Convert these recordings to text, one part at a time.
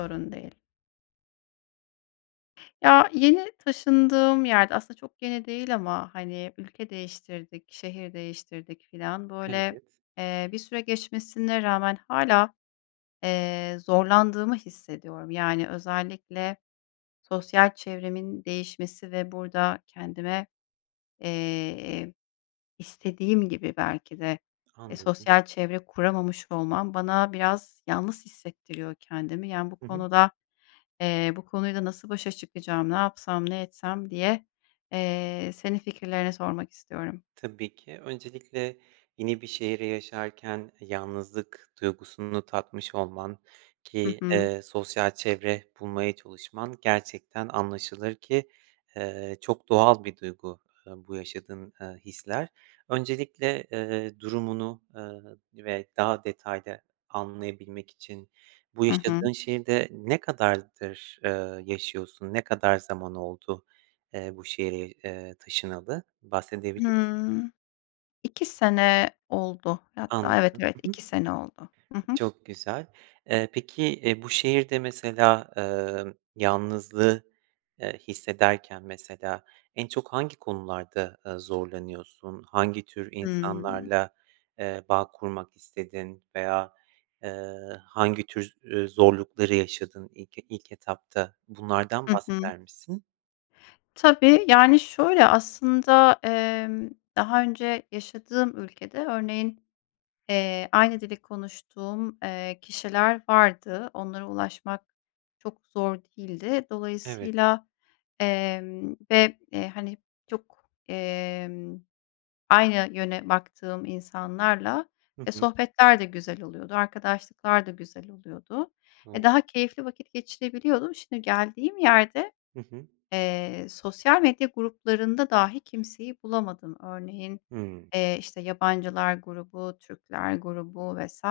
Sorun değil. Ya, yeni taşındığım yerde, aslında çok yeni değil ama, hani, ülke değiştirdik, şehir değiştirdik filan, böyle, Evet. eee, bir süre geçmesine rağmen hâlâ, eee, zorlandığımı hissediyorum. Yani özellikle, sosyal çevremin değişmesi ve burada kendime, eee, istediğim gibi belki de, eee, Anladım. sosyal çevre kuramamış olmam, bana biraz yalnız hissettiriyor kendimi. Yani, bu Hı hı. konuda, eee, bu konuyla nasıl başa çıkacağım, ne yapsam, ne etsem diye, eee, senin fikirlerini sormak istiyorum. Tabii ki, öncelikle, yeni bir şehri yaşarken yalnızlık duygusunu tatmış olman Hı ki, hı. eee, sosyal çevre bulmaya çalışman gerçekten anlaşılır ki, eee, çok doğal bir duygu, eee, bu yaşadığın, eee, hisler. Öncelikle, eee, durumunu, eee, ve daha detaylı anlayabilmek için bu I hı. yaşadığın şehirde ne kadardır, eee, yaşıyorsun? Ne kadar zaman, eee, oldu bu şehre, eee, taşınalı? Bahsedebilir misin? Hıı. 2 sene oldu. Anladım, Hatta, evet, evet, ı hı. 2 sene oldu. I hı. Çok güzel. Eee, peki, eee, bu şehirde mesela, eee, yalnızlığı, eee, hissederken mesela en çok hangi konularda, eee, zorlanıyorsun? Hangi tür Hımm. insanlarla, eee, bağ kurmak istedin veya, eee, hangi tür, üüü, zorlukları yaşadın ilk e ilk etapta? Bunlardan I hı. bahseder misin? Tabii, yani, şöyle aslında, emm, daha önce yaşadığım ülkede, örneğin, eee, aynı dili konuştuğum, eee, kişiler vardı. Onlara ulaşmak çok zor değildi. Evet. Dolayısıyla, emm, ve, eee, hani, çok, emm, aynı yöne baktığım insanlarla, Hı e, hı. sohbetler de güzel oluyordu, arkadaşlıklar da güzel oluyordu. Doğru. E, daha keyifli vakit geçirebiliyordum. Şimdi geldiğim yerde, Hı hı. eee, sosyal medya gruplarında dahi kimseyi bulamadım. Örneğin, Hımm. eee, işte, yabancılar grubu, Türkler grubu vs.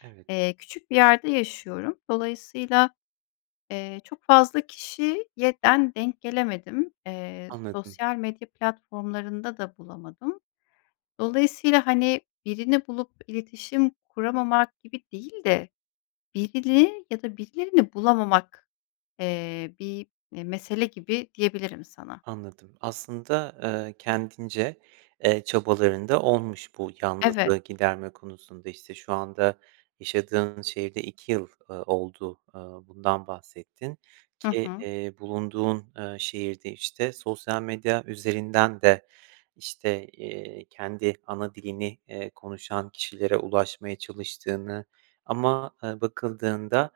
Evet. eee, küçük bir yerde yaşıyorum. Dolayısıyla, eee, çok fazla kişiye den denk gelemedim. Eee, Anladım. sosyal medya platformlarında da bulamadım. Dolayısıyla, hani, birini bulup iletişim kuramamak gibi değil de birini ya da birilerini bulamamak, eee, bir, eee, mesele gibi diyebilirim sana. Anladım. Aslında, eee, kendince, eee, çabaların da olmuş bu Evet. yalnızlığı giderme konusunda. İşte, şu anda yaşadığın şehirde 2 yıl, eee, oldu, eee, bundan bahsettin Hı ki, hı. iii, bulunduğun, eee, şehirde, işte, sosyal medya üzerinden de, işte, eee, kendi ana dilini, eee, konuşan kişilere ulaşmaya çalıştığını ama, eee, bakıldığında,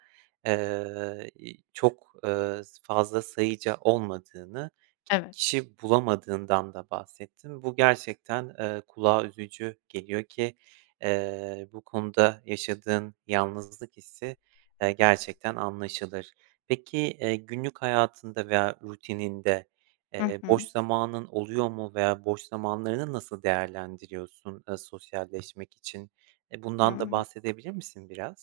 eee, i çok, ııı, s fazla sayıca olmadığını, ki Evet. kişi bulamadığından da bahsettin. Bu gerçekten, eee, kulağa üzücü geliyor ki, eee, bu konuda yaşadığın yalnızlık hissi, eee, gerçekten anlaşılır. Peki, eee, günlük hayatında veya rutininde, Hı eee, boş hı. zamanın oluyor mu veya boş zamanlarını nasıl değerlendiriyorsun, eee, sosyalleşmek için? Eee, bundan da Hımm. bahsedebilir misin biraz?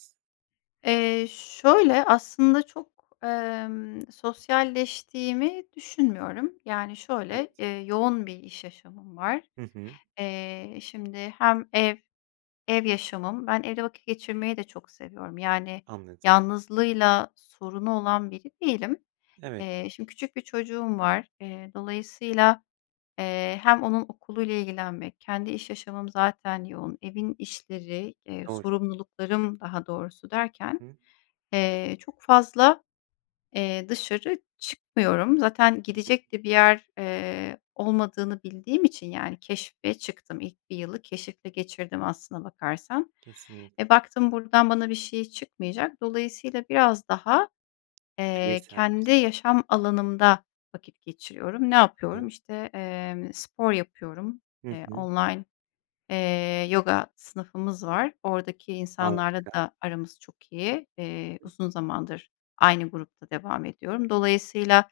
Eee, şöyle, aslında çok, emm, sosyalleştiğimi düşünmüyorum. Yani, şöyle, Evet. eee, yoğun bir iş yaşamım var. Hı hı. Eee, şimdi hem ev ev yaşamım, ben evde vakit geçirmeyi de çok seviyorum, yani, Anladım. yalnızlığıyla sorunu olan biri değilim. Evet. Eee, şimdi küçük bir çocuğum var. Eee, dolayısıyla, eee, hem onun okuluyla ilgilenmek, kendi iş yaşamım zaten yoğun, evin işleri, eee, Doğru. sorumluluklarım daha doğrusu I derken, hı. eee, çok fazla, eee, dışarı çıkmıyorum. Zaten Hı hı. gidecek de bir yer, eee, olmadığını bildiğim için, yani, keşfe çıktım. İlk 1 yılı keşifle geçirdim aslına bakarsan. E, Kesinlikle. baktım buradan bana bir şey çıkmayacak. Dolayısıyla biraz daha, eee, Bireysel [unintelligible] kendi yaşam alanımda vakit geçiriyorum. Ne yapıyorum? [unintelligible] İşte, eee, spor yapıyorum. Hı Eee, hı. online, eee, yoga sınıfımız var. Oradaki insanlarla Harika. da aramız çok iyi. Eee, uzun zamandır aynı grupta devam ediyorum. Dolayısıyla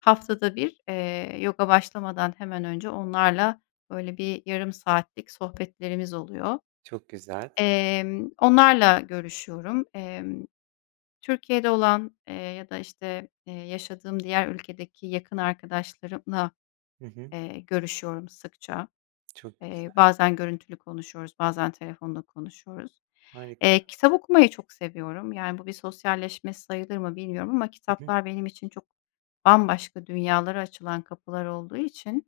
haftada 1 eee, yoga başlamadan hemen önce onlarla böyle bir yarım saatlik sohbetlerimiz oluyor. Çok güzel. Emm, onlarla görüşüyorum. Emm, Türkiye'de olan, eee, ya da, işte, eee, yaşadığım diğer ülkedeki yakın arkadaşlarımla, Hı hı. eee, görüşüyorum sıkça. Çok Eee, güzel. bazen görüntülü konuşuyoruz, bazen telefonda konuşuyoruz. Harika. Eee, kitap okumayı çok seviyorum. Yani, bu bir sosyalleşme sayılır mı bilmiyorum ama [unintelligible] kitaplar benim için çok bambaşka dünyalara açılan kapılar olduğu için,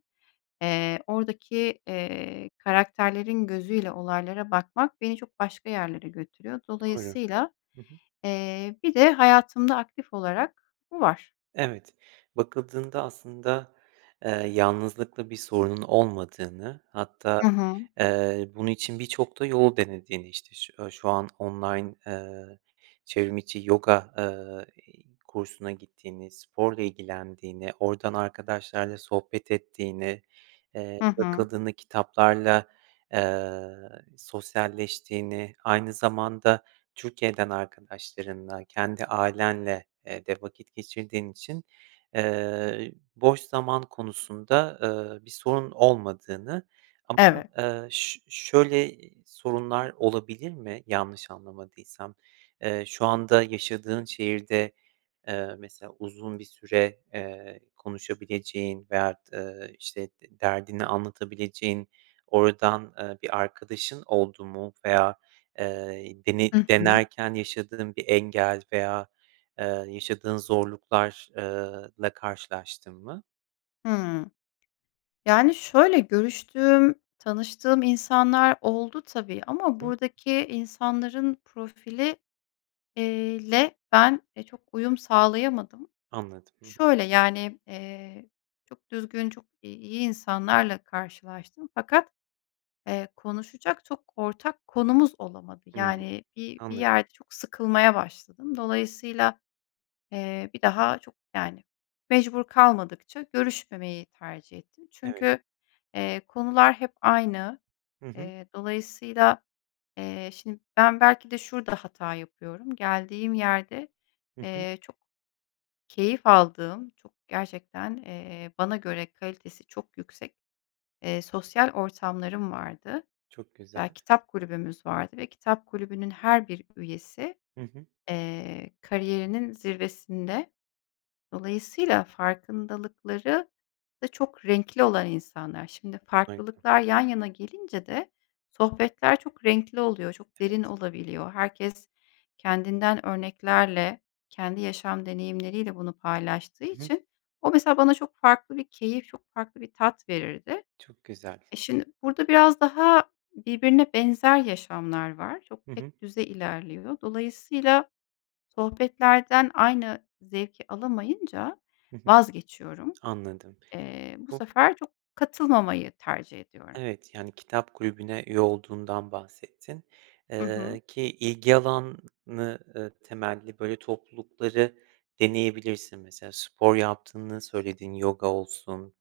eee, oradaki, eee, karakterlerin gözüyle olaylara bakmak beni çok başka yerlere götürüyor. Doğru. Dolayısıyla, Hı hı. eee, bir de hayatımda aktif olarak bu var? Evet, bakıldığında aslında, eee, yalnızlıkla bir sorunun olmadığını, hatta, I hı. eee, bunun için birçok da yol denediğini, işte, şu şu an online, eee, çevrimiçi yoga, eee, kursuna gittiğini, sporla ilgilendiğini, oradan arkadaşlarla sohbet ettiğini, eee, Hı hı. bakıldığında kitaplarla, eee, sosyalleştiğini, aynı zamanda Türkiye'den arkadaşlarınla, kendi ailenle, eee, de vakit geçirdiğin için, eee, boş zaman konusunda, eee, bir sorun olmadığını ama, Evet. eee, ş şöyle sorunlar olabilir mi, yanlış anlamadıysam? Eee, şu anda, yaşadığın şehirde, eee, mesela uzun bir süre, eee, konuşabileceğin veya, d ııı, işte, d derdini anlatabileceğin oradan, eee, bir arkadaşın oldu mu veya, eee, dene Hı hı. denerken yaşadığın bir engel veya, eee, yaşadığın zorluklar eee, la karşılaştın mı? Hıı. Yani, şöyle: Görüştüğüm, tanıştığım insanlar oldu tabii ama Hı. buradaki insanların profili iii, le ben çok uyum sağlayamadım. Anladım. Hı hı. Şöyle: Yani, eee, çok düzgün, çok iyi insanlarla karşılaştım fakat, eee, konuşacak çok ortak konumuz olamadı. Hıı, Yani bir bir anla yerde çok sıkılmaya başladım. Dolayısıyla, eee, bir daha çok yani mecbur kalmadıkça görüşmemeyi tercih ettim. Evet. Çünkü, eee, konular hep aynı. Hı hı. Eee, dolayısıyla, eee, şimdi, ben belki de şurada hata yapıyorum, geldiğim yerde, Hı hı. eee, çok keyif aldığım, çok gerçekten, eee, bana göre kalitesi çok yüksek, eee, sosyal ortamlarım vardı. Çok güzel. Ya, kitap kulübümüz vardı ve kitap kulübünün her bir üyesi, Hı hı. eee, kariyerinin zirvesinde. Dolayısıyla farkındalıkları da çok renkli olan insanlar. Şimdi, [unintelligible] farklılıklar yan yana gelince de sohbetler çok renkli oluyor, çok derin Evet. olabiliyor. Herkes kendinden örneklerle, kendi yaşam deneyimleriyle bunu paylaştığı Hı hı. için o mesela bana çok farklı bir keyif, çok farklı bir tat verirdi. Çok güzel. E, şimdi, burada biraz daha birbirine benzer yaşamlar var. Çok Hı hı. tek düze ilerliyor. Dolayısıyla sohbetlerden aynı zevki alamayınca Hı hı. vazgeçiyorum. Anladım. Eee, bu Bu sefer çok katılmamayı tercih ediyorum. Evet, yani, kitap kulübüne üye olduğundan bahsettin. Hı hı. Eee, ki ilgi alanı, ııı, temelli, böyle toplulukları deneyebilirsin. Mesela, spor yaptığını söyledin, yoga olsun,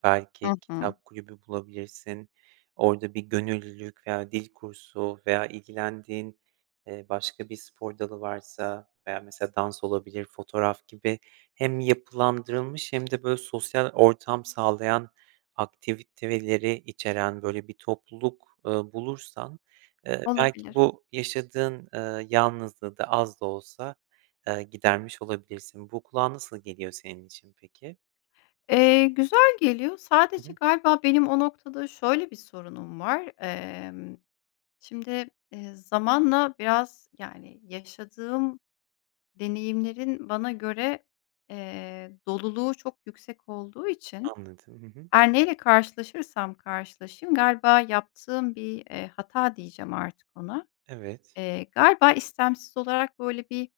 Hı belki hı. kitap kulübü bulabilirsin, orada bir gönüllülük veya dil kursu veya ilgilendiğin, eee, başka bir spor dalı varsa veya mesela, dans olabilir, fotoğraf gibi hem yapılandırılmış hem de böyle sosyal ortam sağlayan aktiviteleri içeren böyle bir topluluk, ııı, bulursan, eee, belki Olabilir. bu yaşadığın, eee, yalnızlığı da az da olsa, ııı, gidermiş olabilirsin. Bu kulağa nasıl geliyor senin için peki? Eee, güzel geliyor Hı sadece hı. galiba benim o noktada şöyle bir sorunum var. Emm, şimdi, eee, zamanla biraz, yani, yaşadığım deneyimlerin bana göre, eee, doluluğu çok yüksek olduğu için Anladım. Hı hı. her neyle karşılaşırsam karşılaşayım galiba yaptığım bir, eee, hata diyeceğim artık ona. Evet. Eee, galiba istemsiz olarak böyle bir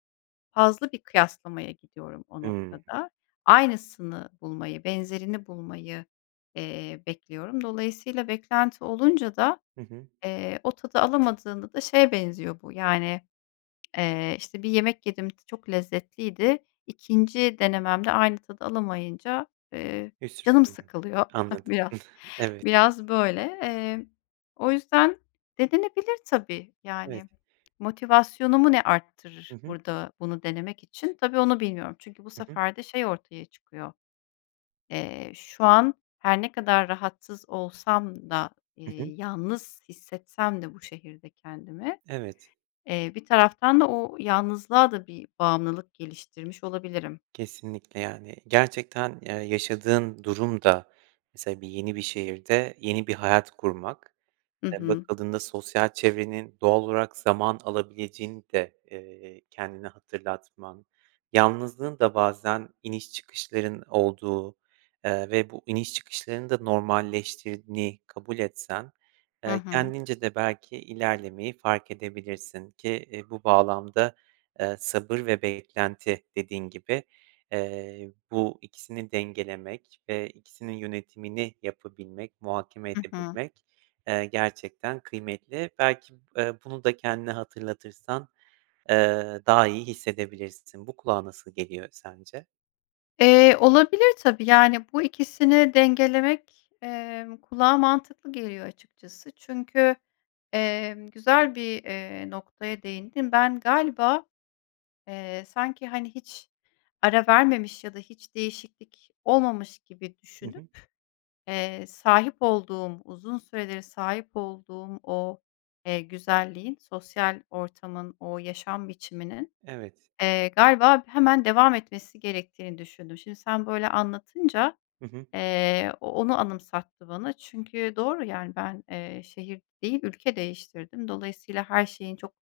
fazla bir kıyaslamaya gidiyorum o Hımm. noktada. Aynısını bulmayı, benzerini bulmayı, eee, bekliyorum. Dolayısıyla beklenti olunca da, Hı hı. eee, o tadı alamadığında da şeye benziyor bu, yani, eee, işte, bir yemek yedim çok lezzetliydi 2'nci denememde aynı tadı alamayınca, eee, canım [unintelligible] sıkılıyor Anladım. biraz, Evet. biraz böyle. Eee, o yüzden denenebilir tabii Evet. yani. Motivasyonumu ne Hı arttırır hı. burada bunu denemek için tabii onu bilmiyorum çünkü bu Hı hı. sefer de şey ortaya çıkıyor. Eee, şu an her ne kadar rahatsız olsam da, Hı hı. eee, yalnız hissetsem de bu şehirde kendimi, Evet. eee, bir taraftan da o yalnızlığa da bir bağımlılık geliştirmiş olabilirim. Kesinlikle, yani, gerçekten, ya, yaşadığın durum da mesela bir yeni bir şehirde, yeni bir hayat kurmak, Hı eee, hı. bakıldığında sosyal çevrenin doğal olarak zaman alabileceğini de, eee, kendine hatırlatman, yalnızlığın da bazen iniş çıkışların olduğu, eee, ve bu iniş çıkışların da normalleştirdiğini kabul etsen, Hı eee, hı. kendince de belki ilerlemeyi fark edebilirsin ki, eee, bu bağlamda, eee, sabır ve beklenti dediğin gibi, eee, bu 2'sini dengelemek ve 2'sinin yönetimini yapabilmek, muhakeme Hı hı. edebilmek, eee, gerçekten kıymetli. Belki, eee, bunu da kendine hatırlatırsan, eee, daha iyi hissedebilirsin. Bu kulağa nasıl geliyor sence? Eee, olabilir tabii, yani, bu 2'sini dengelemek, emm, kulağa mantıklı geliyor açıkçası. Çünkü, emm, güzel bir, eee, noktaya değindin. Ben galiba, eee, sanki, hani, hiç ara vermemiş ya da hiç değişiklik olmamış gibi Hı düşünüp, hı. eee, sahip olduğum uzun süreleri sahip olduğum o, eee, güzelliğin sosyal ortamın o yaşam biçiminin, Evet. eee, galiba hemen devam etmesi gerektiğini düşündüm. Şimdi sen böyle anlatınca, Hı hı. eee, o onu anımsattı bana çünkü doğru, yani, ben, eee, şehir değil ülke değiştirdim. Dolayısıyla her şeyin çok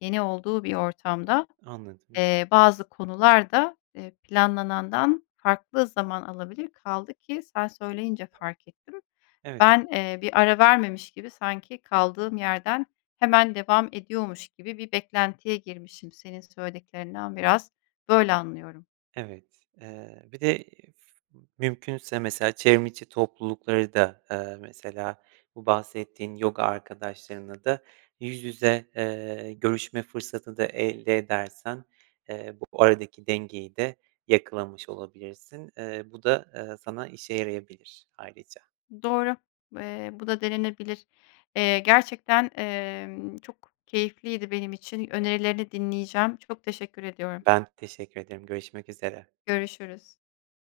yeni olduğu bir ortamda, Anladım. eee, bazı konular da, eee, planlanandan farklı zaman alabilir kaldı ki sen söyleyince fark ettim Evet. ben, eee, bir ara vermemiş gibi sanki kaldığım yerden hemen devam ediyormuş gibi bir beklentiye girmişim senin söylediklerinden biraz böyle anlıyorum. Evet, eee, bir de, iii, f mümkünse mesela çevrim içi toplulukları da, eee, mesela bu bahsettiğin yoga arkadaşlarınla da yüz yüze, eee, görüşme fırsatı da elde edersen, eee, bu aradaki dengeyi de yakalamış olabilirsin. Eee, bu da, eee, sana işe yarayabilir ayrıca. Doğru, eee, bu da denenebilir. Eee, gerçekten, emm, çok keyifliydi benim için, önerilerini dinleyeceğim. Çok teşekkür ediyorum. Ben de teşekkür ederim görüşmek üzere. Görüşürüz.